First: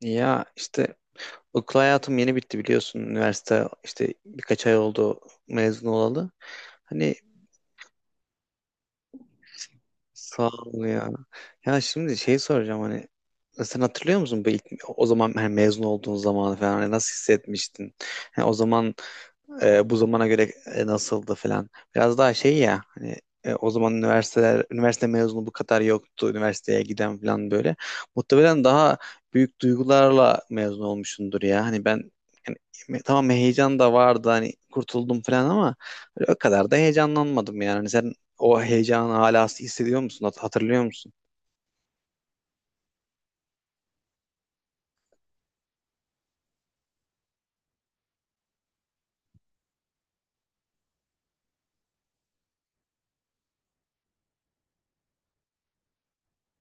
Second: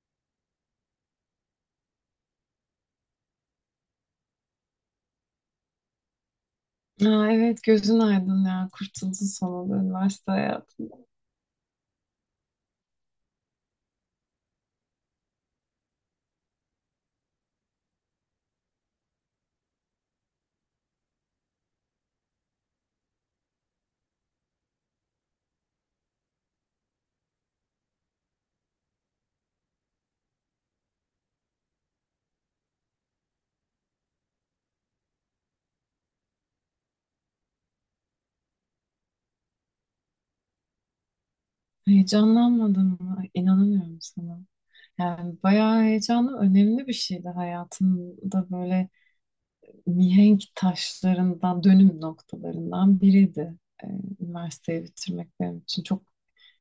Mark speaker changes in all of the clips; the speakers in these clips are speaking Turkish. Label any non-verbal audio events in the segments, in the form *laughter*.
Speaker 1: Ya işte okul hayatım yeni bitti biliyorsun. Üniversite işte birkaç ay oldu mezun olalı. Hani
Speaker 2: Ha, evet gözün aydın ya. Kurtuldun sonunda üniversite
Speaker 1: sağ ol
Speaker 2: hayatından.
Speaker 1: ya. Ya şimdi şey soracağım hani sen hatırlıyor musun bu ilk, o zaman hani mezun olduğun zamanı falan hani nasıl hissetmiştin? Yani o zaman bu zamana göre nasıldı falan. Biraz daha şey ya hani o zaman üniversite mezunu bu kadar yoktu. Üniversiteye giden falan böyle. Muhtemelen daha büyük duygularla mezun olmuşsundur ya. Hani ben yani, tamam heyecan da vardı hani kurtuldum falan ama öyle o kadar da heyecanlanmadım yani. Hani sen o heyecanı hala hissediyor musun? Hatırlıyor musun?
Speaker 2: Heyecanlanmadın mı? İnanamıyorum sana. Yani bayağı heyecanlı, önemli bir şeydi hayatımda böyle mihenk taşlarından, dönüm noktalarından biriydi. Ee, üniversiteyi bitirmek benim için çok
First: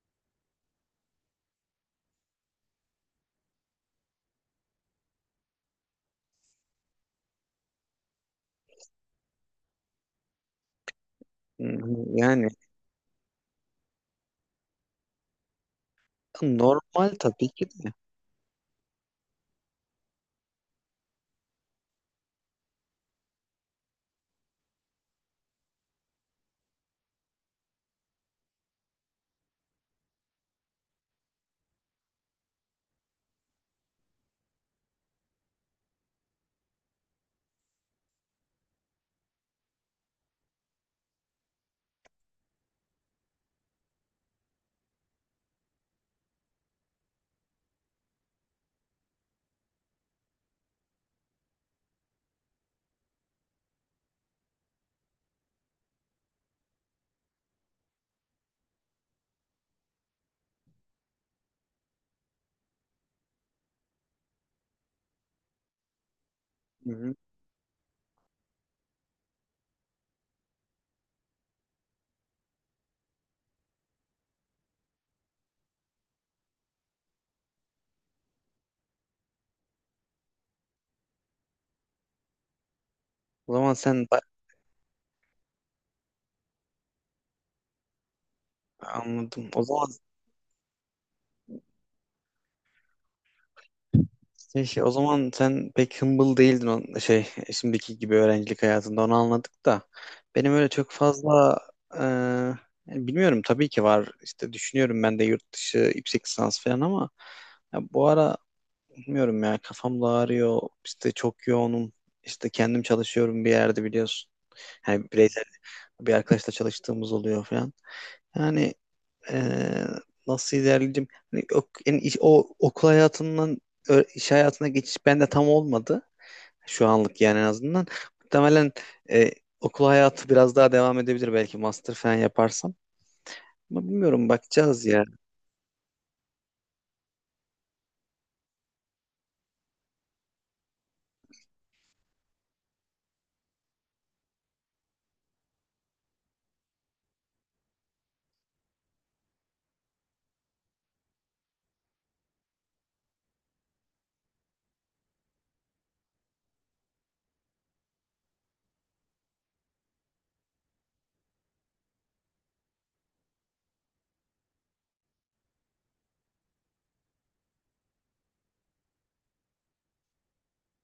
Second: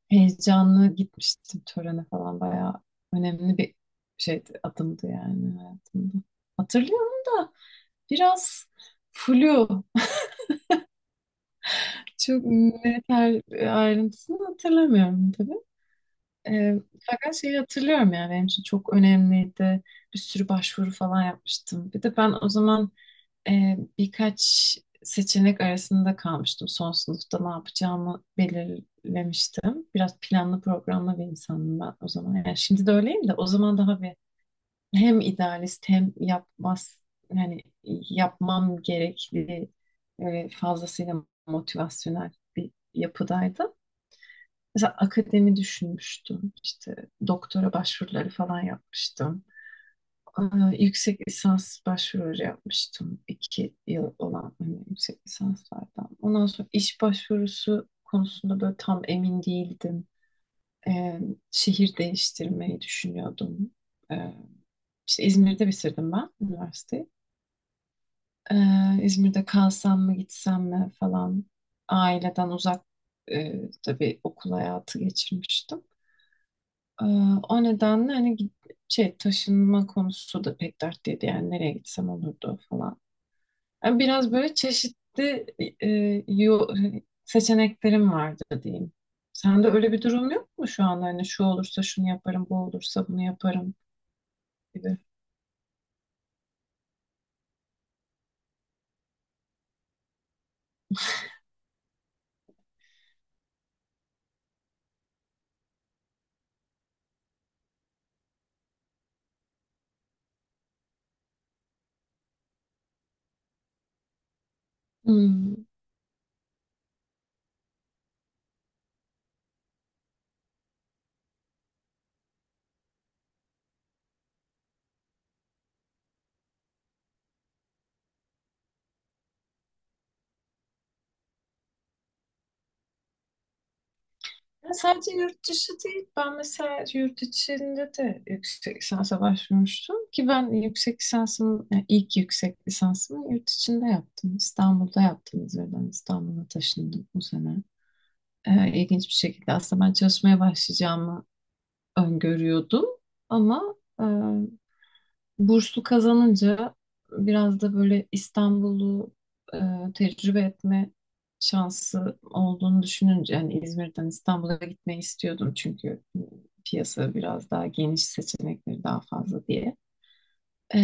Speaker 2: heyecanlı gitmiştim törene falan. Bayağı önemli bir şeydi, adımdı yani hayatımda. Hatırlıyorum da biraz flu.
Speaker 1: Hı hı.
Speaker 2: Çok
Speaker 1: Yani
Speaker 2: net her ayrıntısını hatırlamıyorum tabii. Ee,
Speaker 1: normal
Speaker 2: fakat
Speaker 1: tabii
Speaker 2: şeyi
Speaker 1: ki de.
Speaker 2: hatırlıyorum yani benim için çok önemliydi. Bir sürü başvuru falan yapmıştım. Bir de ben o zaman birkaç seçenek arasında kalmıştım. Son sınıfta ne yapacağımı belirlemiştim. Biraz planlı programlı bir insanım ben o zaman. Yani şimdi de öyleyim de o zaman daha bir hem idealist hem yapmaz yani yapmam gerekli böyle fazlasıyla motivasyonel bir yapıdaydım. Mesela akademi düşünmüştüm. İşte doktora başvuruları falan yapmıştım. Aa, yüksek lisans başvuruları yapmıştım. 2 yıl olan hani yüksek lisanslardan. Ondan sonra iş başvurusu konusunda böyle tam emin değildim. Ee, şehir değiştirmeyi düşünüyordum. Ee, işte İzmir'de bitirdim ben
Speaker 1: Hı
Speaker 2: üniversiteyi.
Speaker 1: hı.
Speaker 2: İzmir'de kalsam mı gitsem mi falan aileden uzak tabii okul hayatı geçirmiştim. Ee, o nedenle hani şey taşınma konusu da pek dertliydi yani nereye gitsem olurdu falan.
Speaker 1: O zaman
Speaker 2: Yani biraz böyle çeşitli e, yo- seçeneklerim vardı diyeyim.
Speaker 1: anladım. O
Speaker 2: Sende
Speaker 1: zaman
Speaker 2: öyle bir durum yok mu şu anda hani şu olursa şunu yaparım, bu olursa bunu yaparım
Speaker 1: O
Speaker 2: gibi.
Speaker 1: zaman sen pek humble değildin, o şey şimdiki gibi. Öğrencilik hayatında onu anladık da benim öyle çok fazla e, yani bilmiyorum, tabii ki var işte, düşünüyorum ben de yurt dışı yüksek lisans falan ama ya bu ara bilmiyorum ya, kafam da ağrıyor işte, çok yoğunum, işte kendim çalışıyorum bir yerde biliyorsun, yani bireysel
Speaker 2: Hmm.
Speaker 1: bir arkadaşla çalıştığımız oluyor falan. Yani eee, nasıl ilerleyeceğim? Hani o, yani o okul hayatından iş hayatına geçiş bende tam olmadı. Şu anlık yani en azından. Muhtemelen e, okul hayatı biraz daha devam edebilir belki, master falan yaparsam. Ama bilmiyorum,
Speaker 2: Ya
Speaker 1: bakacağız ya.
Speaker 2: sadece yurt dışı değil. Ben mesela yurt içinde de yüksek lisansa başvurmuştum ki ben yüksek lisansımı, yani ilk yüksek lisansımı yurt içinde yaptım. İstanbul'da yaptım. İzmir'den İstanbul'a taşındım bu sene. İlginç bir şekilde aslında ben çalışmaya başlayacağımı öngörüyordum ama burslu kazanınca biraz da böyle İstanbul'u e, tecrübe etme şansı olduğunu düşününce yani İzmir'den İstanbul'a gitmeyi istiyordum çünkü piyasa biraz daha geniş seçenekleri daha fazla diye. E,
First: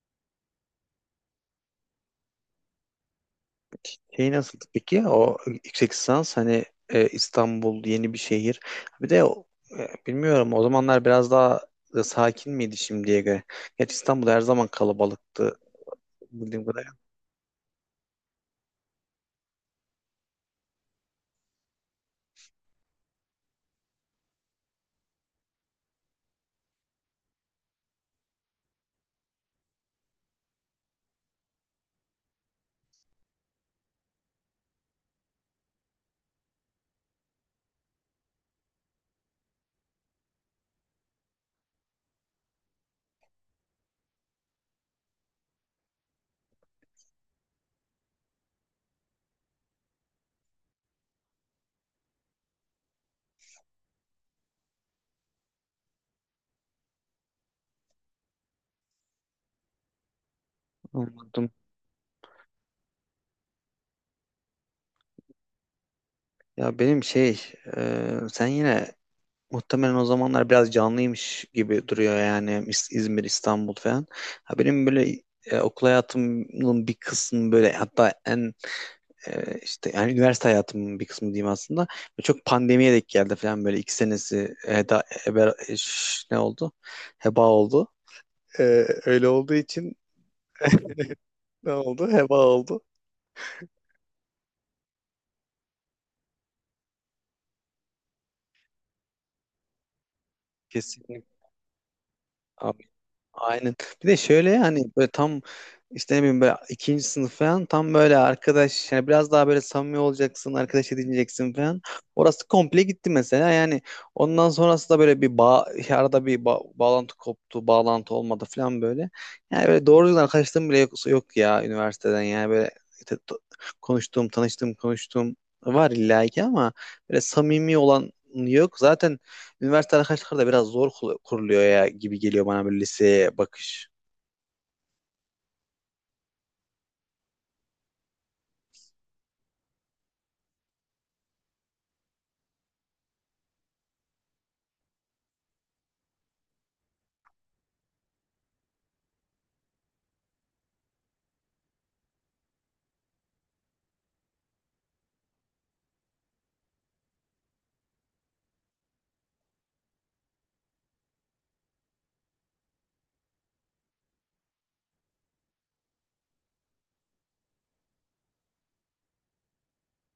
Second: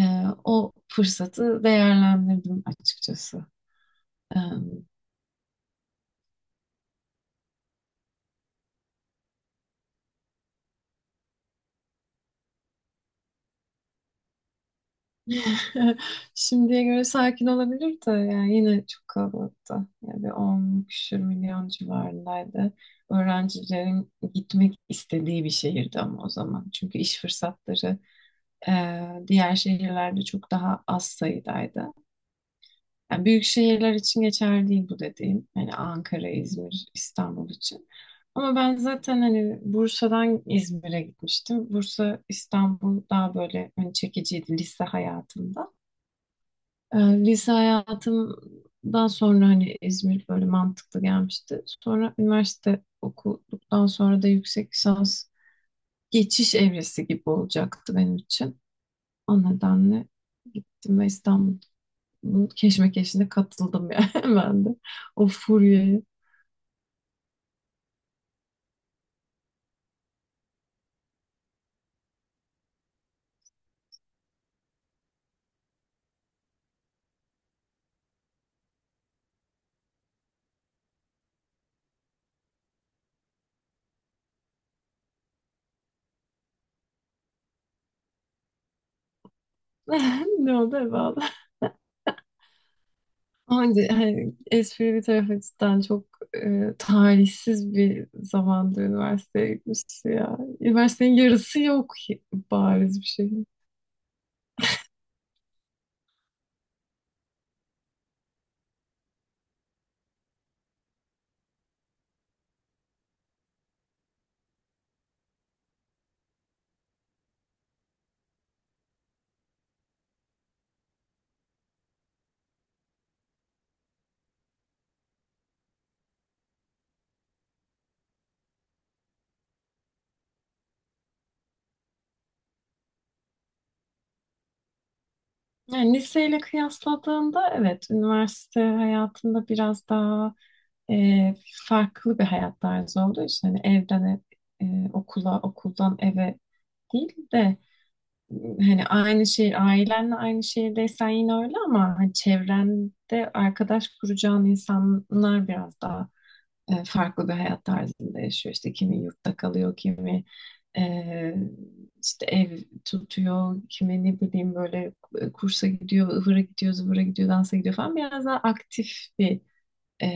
Speaker 2: o fırsatı değerlendirdim açıkçası.
Speaker 1: Şey
Speaker 2: E,
Speaker 1: nasıldı peki? O yüksek lisans hani, İstanbul yeni bir şehir. Bir de bilmiyorum, o zamanlar biraz daha sakin miydi şimdiye göre? Gerçi İstanbul her zaman kalabalıktı
Speaker 2: *laughs*
Speaker 1: bildiğim
Speaker 2: Şimdiye
Speaker 1: kadarıyla.
Speaker 2: göre sakin olabilir de yani yine çok kalabalıktı. Yani bir 10 küsür milyon civarındaydı. Öğrencilerin gitmek istediği bir şehirdi ama o zaman. Çünkü iş fırsatları e, diğer şehirlerde çok daha az sayıdaydı. Yani büyük şehirler için geçerli değil bu dediğim. Yani Ankara, İzmir, İstanbul için. Ama ben zaten hani Bursa'dan İzmir'e gitmiştim. Bursa, İstanbul daha böyle hani çekiciydi lise hayatımda. Lise hayatımdan sonra hani İzmir böyle mantıklı gelmişti. Sonra üniversite okuduktan sonra da yüksek lisans geçiş evresi gibi olacaktı benim için. O nedenle gittim ve
Speaker 1: Anladım.
Speaker 2: İstanbul'un keşmekeşine katıldım yani *laughs* ben de. O furyaya.
Speaker 1: Ya benim şey, sen yine muhtemelen o zamanlar biraz canlıymış gibi duruyor yani, İzmir, İstanbul falan. Ha benim böyle okul hayatımın bir kısmı böyle, hatta en işte yani üniversite hayatımın bir kısmı diyeyim aslında. Böyle çok pandemiye denk geldi falan, böyle 2 senesi ne oldu? Heba oldu. E, Öyle olduğu için
Speaker 2: *laughs* Ne oldu evladım?
Speaker 1: ne oldu? Heba oldu.
Speaker 2: Hani, hani espri bir tarafa cidden çok talihsiz bir zamanda üniversiteye gitmişti ya. Üniversitenin
Speaker 1: Kesinlikle.
Speaker 2: yarısı yok bariz bir şey.
Speaker 1: Aynen. Bir de şöyle hani, böyle tam işte, ne bileyim böyle ikinci sınıf falan, tam böyle arkadaş yani biraz daha böyle samimi olacaksın, arkadaş edineceksin falan. Orası komple gitti mesela. Yani ondan sonrası da böyle bir bağ, arada bir bağlantı koptu, bağlantı olmadı falan böyle. Yani böyle doğru düzgün arkadaşlığım bile yok, yok ya üniversiteden, yani böyle işte konuştuğum, tanıştığım, konuştuğum var illa ki ama böyle samimi olan yok. Zaten üniversite arkadaşlıkları da biraz zor kuruluyor ya, gibi geliyor bana, böyle liseye bakış.
Speaker 2: Yani liseyle kıyasladığında evet üniversite hayatında biraz daha e, farklı bir hayat tarzı olduğu için hani evden ev, okula okuldan eve değil de hani aynı şehir ailenle aynı şehirdeysen yine öyle ama hani çevrende arkadaş kuracağın insanlar biraz daha farklı bir hayat tarzında yaşıyor. İşte kimi yurtta kalıyor, kimi e, işte ev tutuyor, kimi ne bileyim böyle kursa gidiyor, ıvıra gidiyor, zıvıra gidiyor, dansa gidiyor falan. Biraz daha aktif bir e,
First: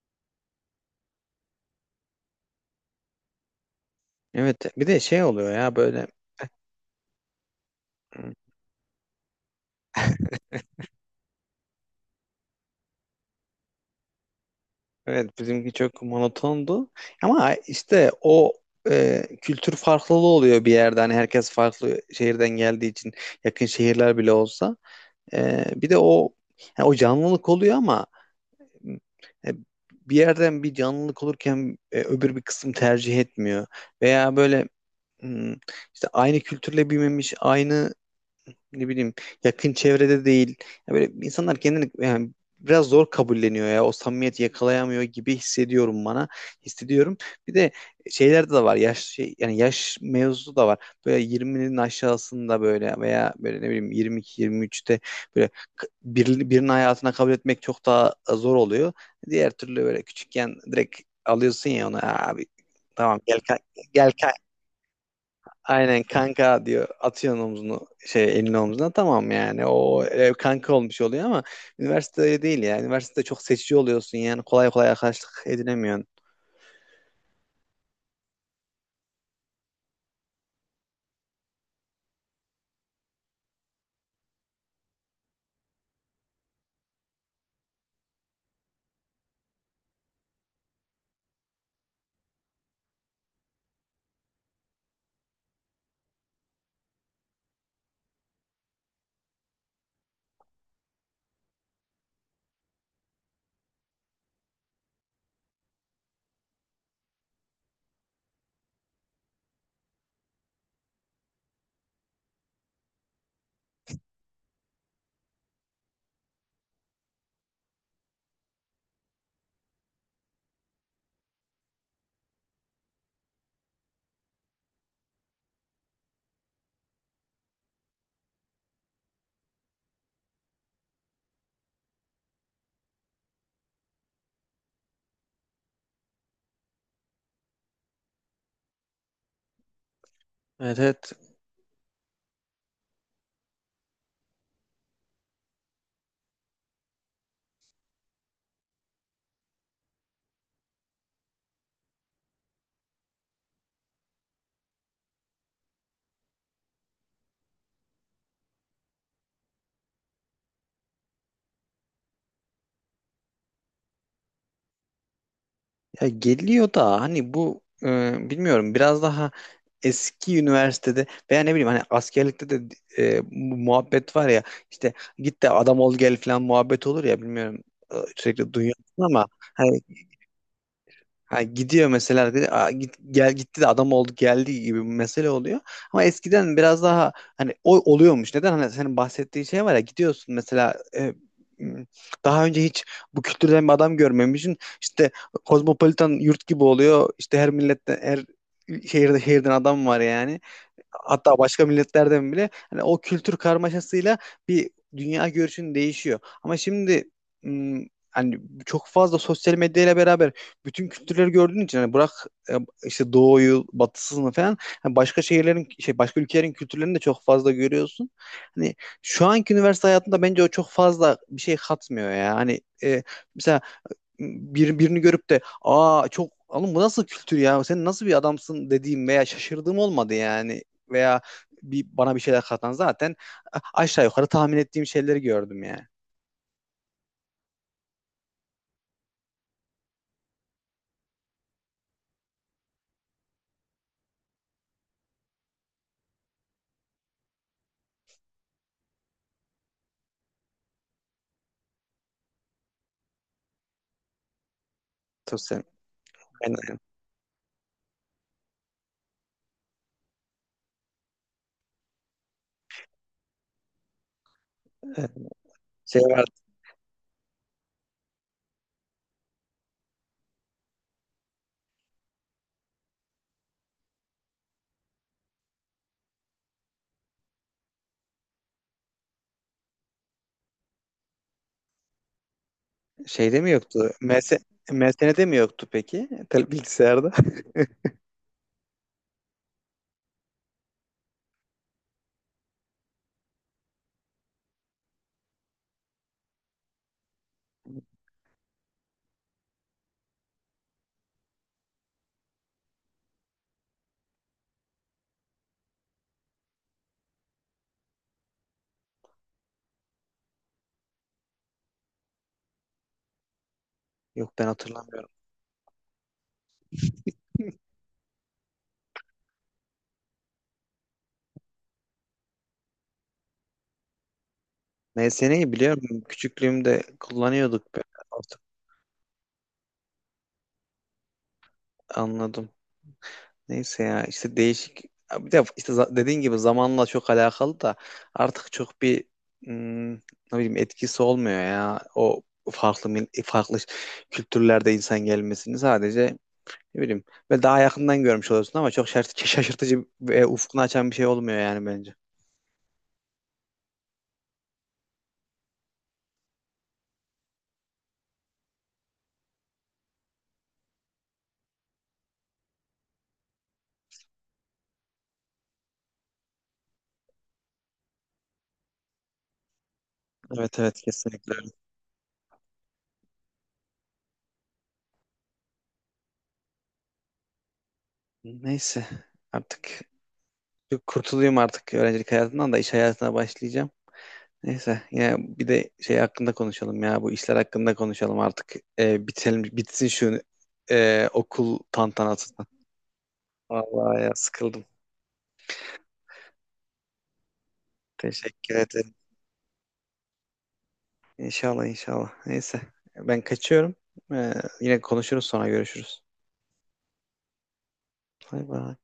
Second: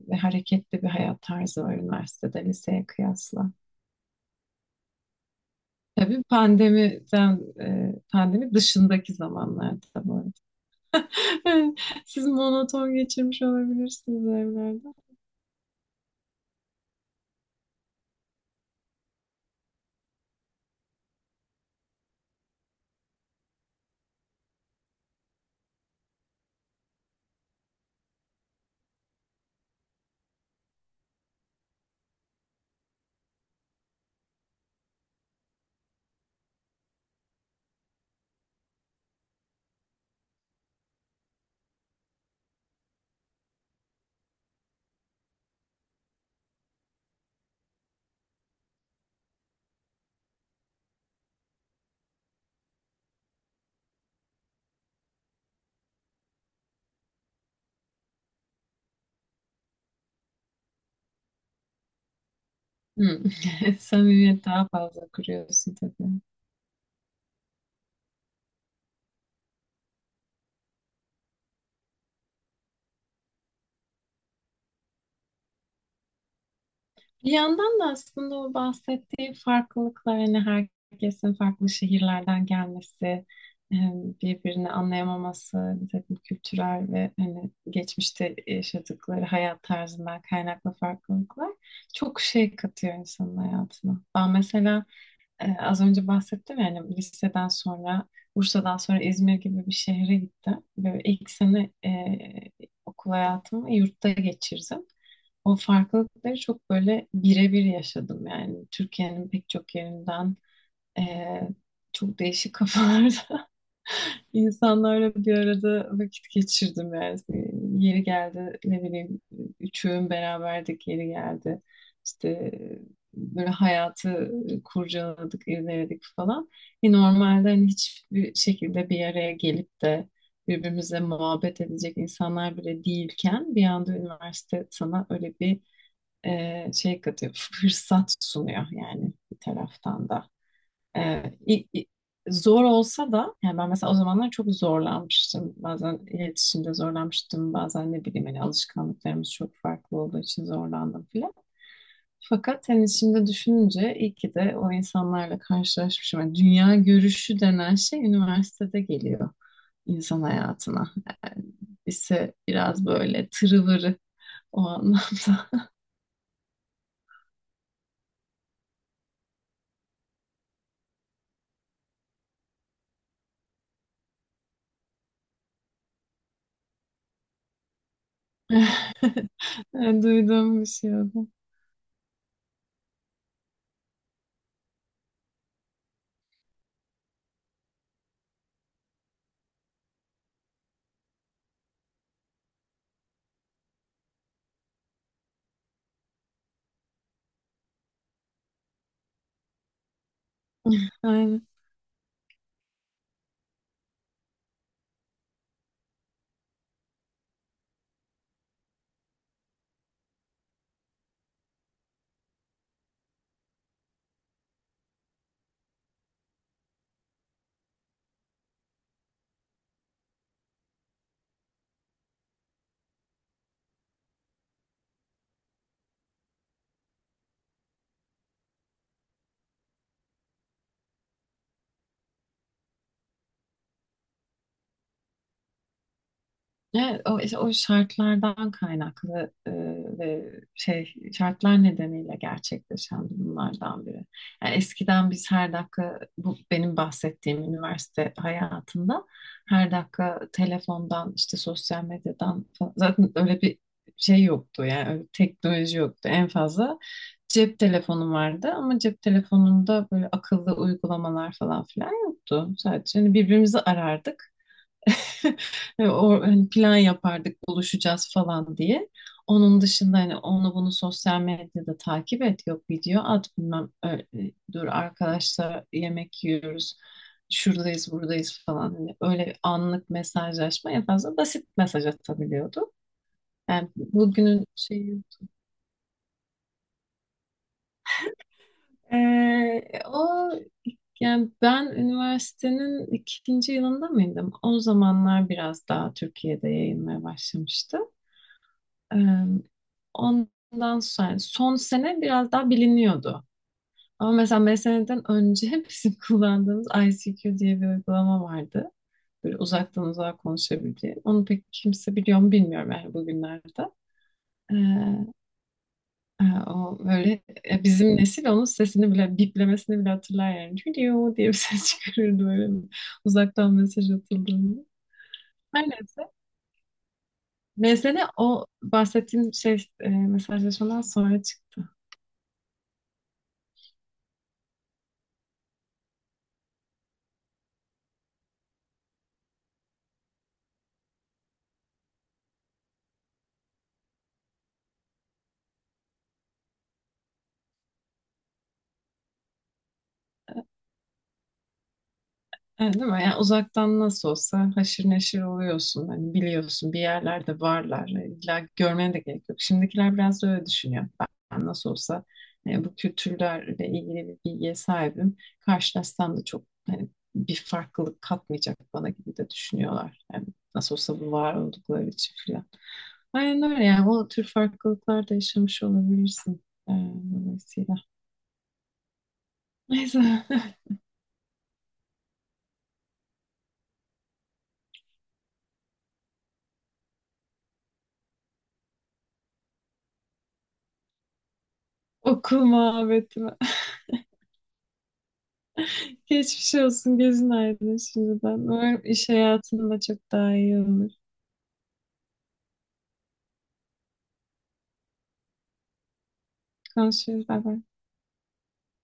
Speaker 2: ve hareketli bir hayat tarzı var üniversitede, liseye kıyasla.
Speaker 1: Evet, bir de şey oluyor ya böyle.
Speaker 2: Tabii pandemiden, pandemi dışındaki zamanlarda bu arada. *laughs* Siz monoton geçirmiş olabilirsiniz evlerde.
Speaker 1: Evet, bizimki çok monotondu ama işte o kültür farklılığı oluyor bir yerde, hani herkes farklı şehirden geldiği için, yakın şehirler bile olsa. Bir de o, yani o canlılık oluyor ama e, bir yerden bir canlılık olurken öbür bir kısım tercih etmiyor veya böyle, hmm, işte aynı kültürle büyümemiş, aynı ne bileyim, yakın çevrede değil. Ya böyle insanlar kendini yani biraz zor kabulleniyor ya, o samimiyeti yakalayamıyor gibi hissediyorum bana. Hissediyorum. Bir de şeylerde de var. Yaş şey, yani yaş mevzusu da var. Böyle 20'nin aşağısında böyle, veya böyle ne bileyim 22 23'te böyle birinin hayatına kabul etmek çok daha zor oluyor. Diğer türlü böyle küçükken direkt alıyorsun ya onu, "Aa abi, tamam
Speaker 2: Hmm.
Speaker 1: gel
Speaker 2: *laughs*
Speaker 1: gel."
Speaker 2: Samimiyet daha fazla kuruyorsun
Speaker 1: Aynen
Speaker 2: tabii.
Speaker 1: kanka diyor, atıyorsun omzunu, şey, elini omzuna, tamam, yani o kanka olmuş oluyor. Ama üniversitede değil ya, üniversitede çok seçici oluyorsun, yani kolay kolay arkadaşlık edinemiyorsun.
Speaker 2: Bir yandan da aslında o bahsettiği farklılıklar hani herkesin farklı şehirlerden gelmesi, e, birbirini anlayamaması, bir takım kültürel ve hani geçmişte yaşadıkları hayat tarzından kaynaklı farklılıklar çok şey katıyor insanın hayatına. Ben mesela az önce bahsettim yani liseden sonra Bursa'dan sonra İzmir gibi bir şehre gittim. Böyle ilk sene okul hayatımı yurtta geçirdim. O farklılıkları çok böyle birebir yaşadım yani Türkiye'nin pek çok yerinden e, çok değişik kafalarda *laughs* İnsanlarla bir arada vakit geçirdim yani. İşte yeri geldi ne bileyim üçüğün beraberdik yeri geldi. İşte böyle hayatı kurcaladık, irdeledik falan. E normalde hani hiçbir şekilde bir araya gelip de birbirimize muhabbet edecek insanlar bile değilken bir anda üniversite sana öyle bir şey katıyor, *laughs* fırsat sunuyor yani bir taraftan da.
Speaker 1: Evet, evet,
Speaker 2: Ee, i- i- zor olsa da yani ben mesela o zamanlar çok zorlanmıştım. Bazen iletişimde zorlanmıştım. Bazen ne bileyim hani alışkanlıklarımız çok farklı olduğu için zorlandım filan. Fakat hani şimdi düşününce iyi ki de o insanlarla karşılaşmışım. Yani dünya görüşü denen şey üniversitede geliyor insan hayatına. Yani lise biraz böyle tırıvırı o anlamda.
Speaker 1: ya geliyor da hani bu bilmiyorum, biraz daha eski üniversitede veya ne bileyim hani askerlikte de bu muhabbet var ya, işte "git de adam ol gel" falan muhabbet olur ya, bilmiyorum, sürekli duyuyorsun ama
Speaker 2: *laughs*
Speaker 1: hani.
Speaker 2: Yani duyduğum bir şey
Speaker 1: Ha, gidiyor mesela arkadaş, "Aa, git, gel, gitti de adam oldu geldi" gibi bir mesele oluyor. Ama eskiden biraz daha hani o oluyormuş. Neden? Hani senin bahsettiğin şey var ya, gidiyorsun mesela m, daha önce hiç bu kültürden bir adam görmemişsin. İşte kozmopolitan yurt gibi oluyor, İşte her milletten, her şehirden adam var yani, hatta
Speaker 2: oldu.
Speaker 1: başka milletlerden bile, hani o kültür karmaşasıyla bir dünya görüşün değişiyor. Ama şimdi hani çok fazla sosyal medyayla beraber bütün kültürleri gördüğün için, hani bırak e, işte doğuyu, batısını falan, hani başka şehirlerin, şey, başka ülkelerin kültürlerini de çok fazla görüyorsun. Hani şu anki üniversite hayatında bence o çok fazla bir şey katmıyor ya. Hani mesela birini görüp de "aa çok oğlum bu nasıl kültür ya, sen nasıl bir adamsın" dediğim veya şaşırdığım olmadı yani. Veya bir bana bir şeyler katan, zaten aşağı yukarı tahmin ettiğim şeyleri gördüm yani.
Speaker 2: Evet, o, işte o şartlardan kaynaklı ve şey şartlar nedeniyle gerçekleşen durumlardan biri. Yani eskiden biz her dakika bu benim bahsettiğim üniversite hayatında her dakika telefondan işte sosyal medyadan falan- zaten öyle bir şey yoktu yani öyle bir
Speaker 1: Tosya-
Speaker 2: teknoloji yoktu en fazla
Speaker 1: Aynen.
Speaker 2: cep telefonum vardı ama cep telefonunda böyle akıllı uygulamalar falan filan yoktu. Sadece hani birbirimizi arardık.
Speaker 1: Ee,
Speaker 2: *laughs*
Speaker 1: Şey
Speaker 2: O,
Speaker 1: var,
Speaker 2: hani plan yapardık buluşacağız falan diye. Onun dışında hani onu bunu sosyal medyada takip et yok video at bilmem öyle, dur arkadaşlar yemek yiyoruz şuradayız buradayız falan hani öyle anlık mesajlaşma en fazla basit mesaj atabiliyordu.
Speaker 1: şeyde mi
Speaker 2: Yani
Speaker 1: yoktu?
Speaker 2: bugünün şeyi.
Speaker 1: MSN'de mi yoktu peki? Bilgisayarda.
Speaker 2: O yani ben üniversitenin ikinci yılında mıydım? O zamanlar biraz daha Türkiye'de yayılmaya başlamıştı. Eee, Ondan sonra yani son sene biraz daha biliniyordu. Ama mesela 5 seneden önce *laughs* bizim kullandığımız ICQ diye bir uygulama vardı. Böyle uzaktan uzağa konuşabildiği. Onu pek kimse biliyor mu bilmiyorum yani bugünlerde.
Speaker 1: *laughs* Yok ben
Speaker 2: Ee,
Speaker 1: hatırlamıyorum.
Speaker 2: o böyle bizim nesil onun sesini bile biplemesini bile hatırlar yani. Video diye bir ses *laughs* çıkarırdı böyle uzaktan mesaj atıldığında.
Speaker 1: MSN'yi
Speaker 2: Her
Speaker 1: biliyorum.
Speaker 2: neyse.
Speaker 1: Küçüklüğümde kullanıyorduk be.
Speaker 2: Mesele
Speaker 1: Artık
Speaker 2: o bahsettiğim şey mesajlaşmadan sonra çıktı.
Speaker 1: anladım. Neyse ya işte, değişik. Bir de işte dediğin gibi zamanla çok alakalı da, artık çok bir ne bileyim etkisi olmuyor ya o farklı farklı kültürlerde insan gelmesini, sadece ne bileyim ve daha yakından görmüş oluyorsun ama çok *laughs* şaşırtıcı ve ufkunu açan bir şey olmuyor yani bence.
Speaker 2: Evet, değil mi? Yani uzaktan nasıl olsa haşır neşir oluyorsun. Hani biliyorsun bir yerlerde varlar. İlla görmene de gerek yok. Şimdikiler biraz da öyle düşünüyor. Ben nasıl olsa bu kültürlerle ilgili bir bilgiye sahibim. Karşılaşsam da çok hani bir farklılık katmayacak bana gibi de düşünüyorlar. Yani
Speaker 1: Evet,
Speaker 2: nasıl
Speaker 1: evet,
Speaker 2: olsa bu
Speaker 1: kesinlikle.
Speaker 2: var
Speaker 1: Öyle.
Speaker 2: oldukları için filan. Aynen öyle yani o tür farklılıklar da yaşamış olabilirsin. e, dolayısıyla.
Speaker 1: Neyse artık
Speaker 2: Neyse
Speaker 1: kurtulayım artık öğrencilik hayatından da, iş hayatına başlayacağım. Neyse ya, bir de şey hakkında konuşalım ya, bu işler hakkında konuşalım artık. Bitelim bitsin şu okul
Speaker 2: *laughs*
Speaker 1: tantanası.
Speaker 2: okul muhabbeti.
Speaker 1: Vallahi ya, sıkıldım.
Speaker 2: Geçmiş olsun. Gözün aydın şimdiden.
Speaker 1: Teşekkür
Speaker 2: Umarım
Speaker 1: ederim.
Speaker 2: iş hayatında çok daha iyi olur.
Speaker 1: İnşallah inşallah. Neyse ben kaçıyorum. Ee, Yine konuşuruz, sonra görüşürüz.
Speaker 2: Konuşuruz. Bay bay.
Speaker 1: Bay bay.